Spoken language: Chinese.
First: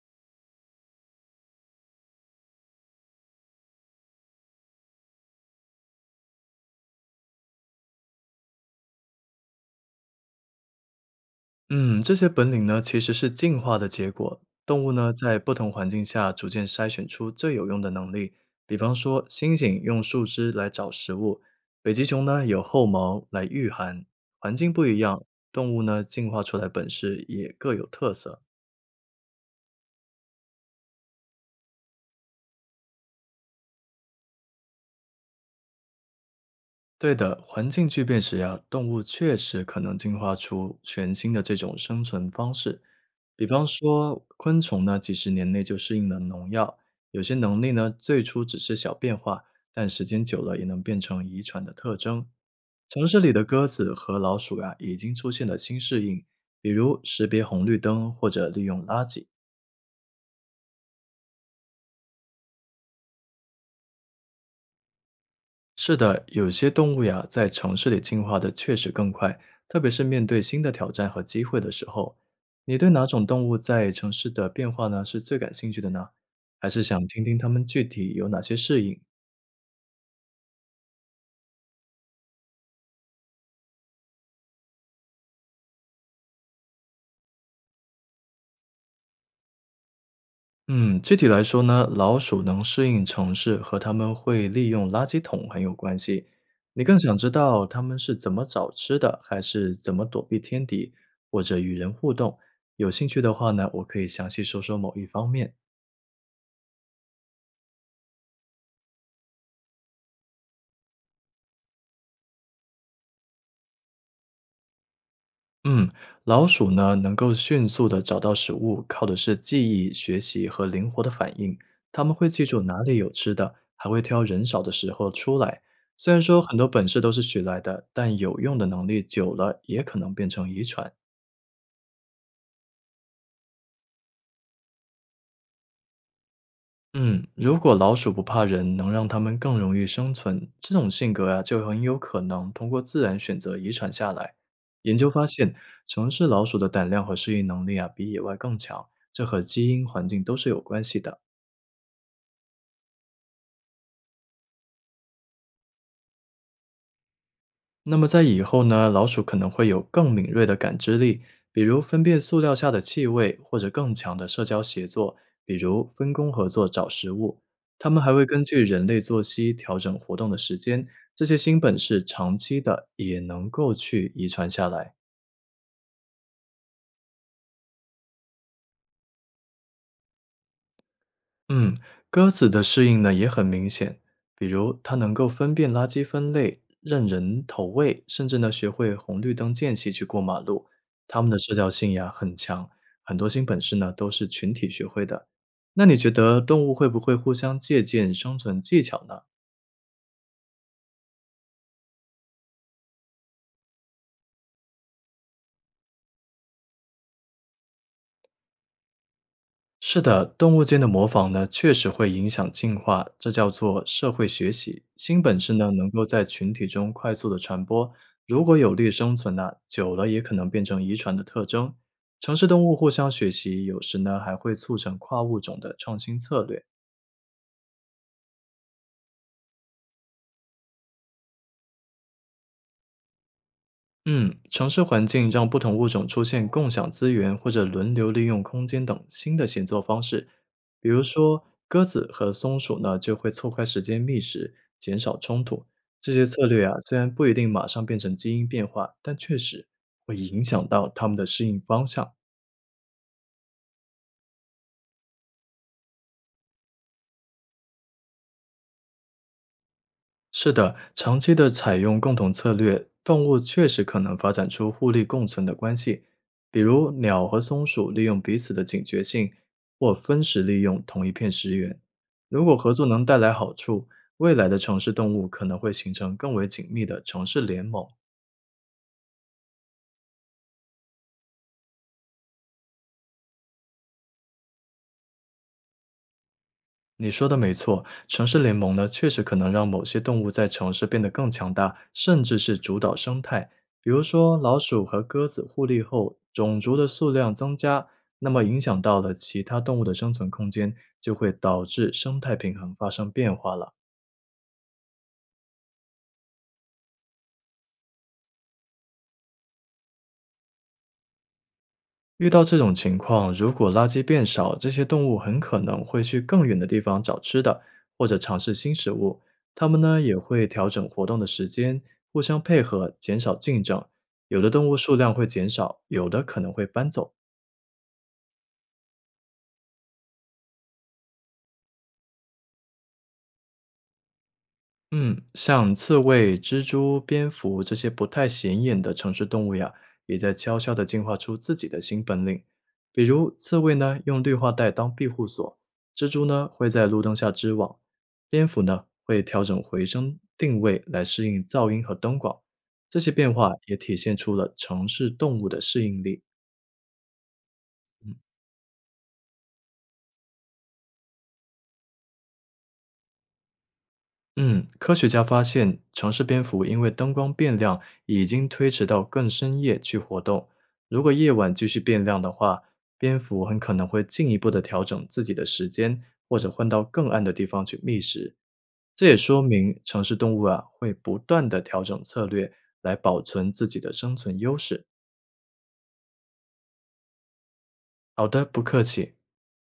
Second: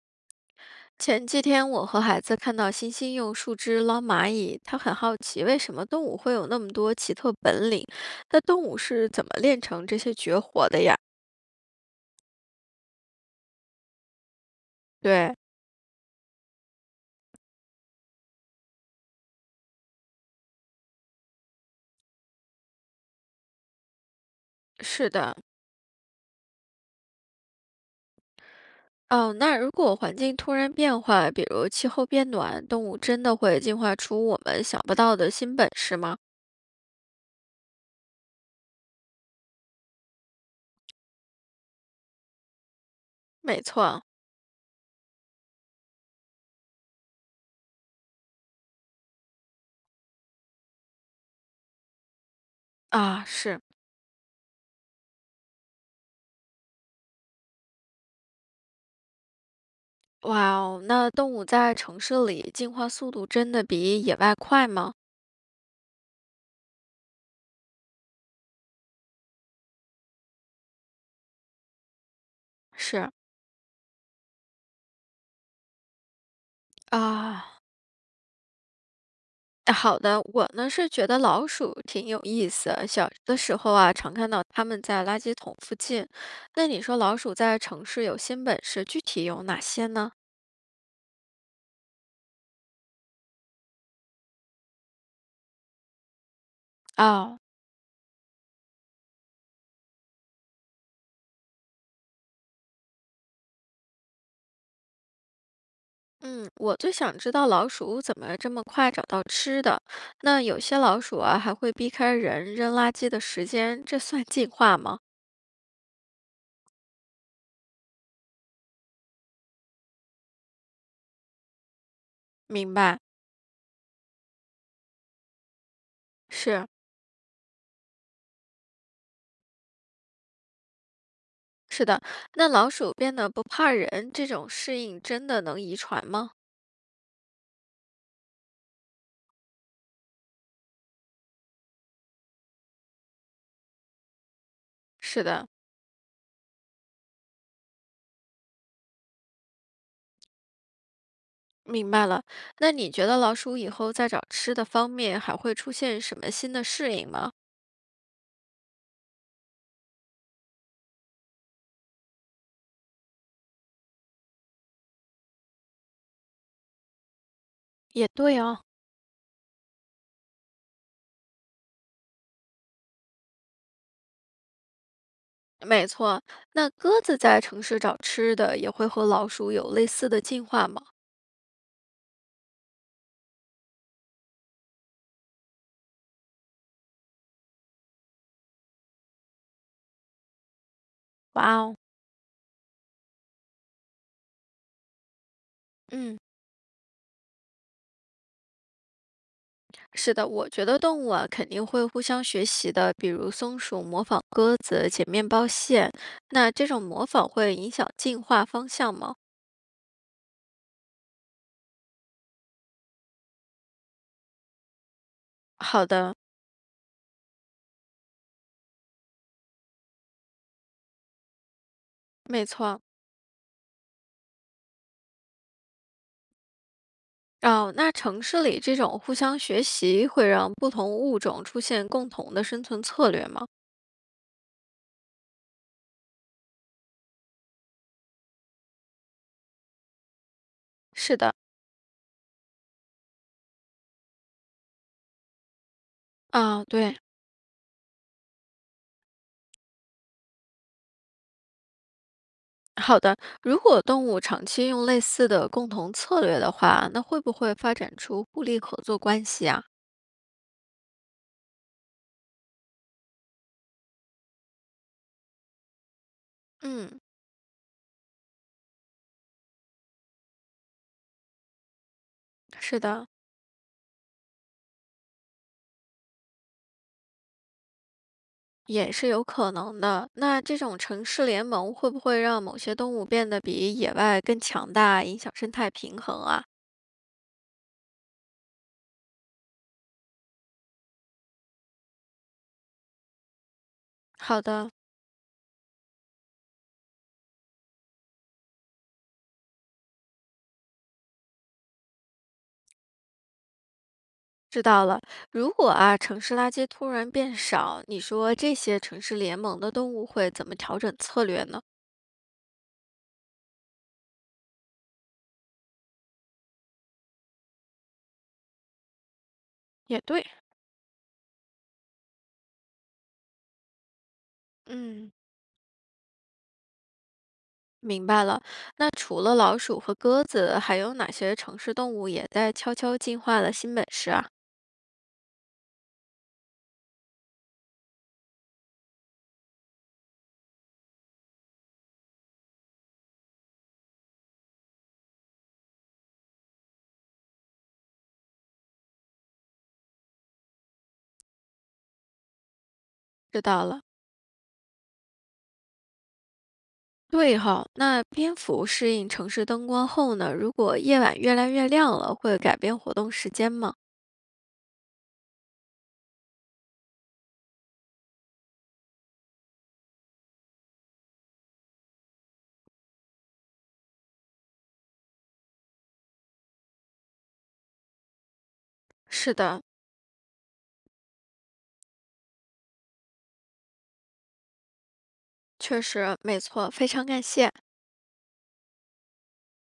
前几天我和孩子看到星星用树枝捞蚂蚁，他很好奇为什么动物会有那么多奇特本领。那动物是怎么练成这些绝活的呀？嗯，这些本领呢，其实是进化的结果。动物呢，对，在不同环境下逐渐筛选出最有用的能力。比方说，猩猩用树枝来找食物，北极熊呢有后毛来御寒。环境不一是样，的。动物呢进化出来本事也各有特色。哦，那如果环境突然变化，比如气候变暖，动物真的会进化出我们想不到的新本事吗？对的，环境巨变时呀，动物确实可能进化出全新的这种生存方式。比没方错，说，昆虫呢，几十年内就适应了农药，有些能力呢，最初只是小变化，但时间久了也能变成遗传的特征。城市啊，里的是。鸽子和老鼠呀，已经出现了新适应，比如识别红绿灯或者利用垃圾。哇哦，那动物在城市里进化速度真的比野外快吗？是的，有些动物呀，在城市里进化的确实更快，特别是面对新的挑战和机会的时候。你对哪是种动物在城市的变化呢，是最感兴趣的呢？还是想听听它啊。们具体有哪些适应？好的，我呢是觉得老鼠挺有意思。小的时候啊，常看到它们在垃圾桶附近。那你说老鼠在城市有新本事，具体有哪些呢？嗯，具体来说呢，老鼠能适应城市和它们会利用垃圾桶很有关系。你更想知哦，道它们是怎么找吃的，还是怎么躲避天敌，或者与人互动？有兴趣的话呢，我可以详细说说某一方面。嗯，我最想知道老鼠怎么这么快找到吃的。那有些老鼠啊，还会避开人扔垃圾的时间，这算进化吗？嗯，老鼠呢能够迅速的找到食物，靠的是记忆、学习和灵活的反应。它们会记住明哪里白。有吃的，还会挑人少的时候出来。虽然说很是，多本事都是学来的，但有用的能力久了也可能变成遗传。是的。那老鼠变得不怕人，这种适应真的能遗传吗？嗯，如果老鼠不怕人，能让它们更容易生存，这种性格啊就很有可能通过自然选择遗传下来。研究是发的，现，城市老鼠的胆量和适应能力啊比野外更强，这和基因环境都是有关系的。明白了。那你觉得老鼠以后在找吃的方面还会出现什么新的适应吗？那么在以后呢，老鼠可能会有更敏锐的感知力，比如分辨塑料下的气味，或者更强的社交协作，比如分工合作找食物。它们也还会对根哦，据人类作息调整活动的时间，这些新本事长期的也能够去遗传下来。没错，那鸽子在城市找吃的也会和老鼠有类似的进化吗？嗯，鸽子的适应呢也很明显，比如它能够分辨垃圾分类、认人投喂，甚至呢学会红绿灯间隙去过马路。它们的社哇交哦，性呀很强，很多新本事呢都是群体学会的。那你觉嗯，得动物会不会互相借鉴生存技巧呢？是的，我觉得动物啊肯定会互相学习的，比如松鼠模仿鸽子解面包屑，那这种模仿会影响进化方向吗？是的，动物间的模仿呢，确实会影响进化，这叫做社会学习。新本事呢，好能够的，在群体中快速的传播，如果有利生存呢、久了也可能变成遗传的特征。城市没动物错，互相学习，有时呢还会促成跨物种的创新策略。哦，那城市里这种互相学习会让不同物种出现共同的生存策略吗？嗯，城市环境让不同物种出现共享资源或者轮流利用空间等新的协作方式。比如是的，说，鸽子和松鼠呢就会错开时间觅食，减少冲突。这些策啊，略啊，虽对，然不一定马上变成基因变化，但确实会影响到它们的适应方向。好的。如果动物长期用类似的共同策略的话，那会不会发展出互利合作关系啊？是的，长期的采用共同策略，动物确实可能发展出互利共存的关系。比如，嗯，鸟和松鼠利用彼此的警觉性，或分食利用同一片食源。如果合是作能的，带来好处，未来的城市动物可能会形成更为紧密的城市联盟。也是有可能的。那这种城市联盟会不会让某些动物变得比野外更强大，影响生态平衡啊？你说的没错，城市联盟呢，确实可能让某些动物在城市变得更强大，甚至是主导生态。比如说，好老的。鼠和鸽子互利后，种族的数量增加，那么影响到了其他动物的生存空间，就会导致生态平衡发生变化了。知道了，如果啊城市垃圾突然变少，你说这些城市联盟的动物会怎么调整策略呢？遇到这种情况，如果垃圾变少，这些动物很可能会去更远的地方找吃的，或者尝试新食物。它们呢也也对，会调整活动的时间，互相配合，减少竞争。有的动物数嗯，量会减少，有的可能会搬走。明白了。那除了老鼠和鸽子，还有哪些城市动物也在悄悄进化了新本事啊？嗯，像刺猬、蜘蛛、蝙蝠这些不太显眼的城市动物呀，也在悄悄地进化出自己的新本领。比如，刺猬呢用绿化带当庇护所，蜘蛛呢会在路灯下织网，蝙蝠呢会调整回声定位来适应噪音和灯光。这些变知化道也了。体现出了城市动物的适应力。对哈，那嗯。蝙蝠适应城市灯光后呢，如果夜晚越来越亮了，会改变活动时间吗？嗯，科学家发现，城市蝙蝠因为灯光变亮，已经推迟到更深夜去活动。如果夜晚继续变亮的话，蝙蝠很可能会进一步的调整自己的时间，或者换到更暗的地方去觅食。这也是说的，明城市动物啊会不断的调整策略来保存自己的生存优势。确实，没错，非常感谢。好的，不客气。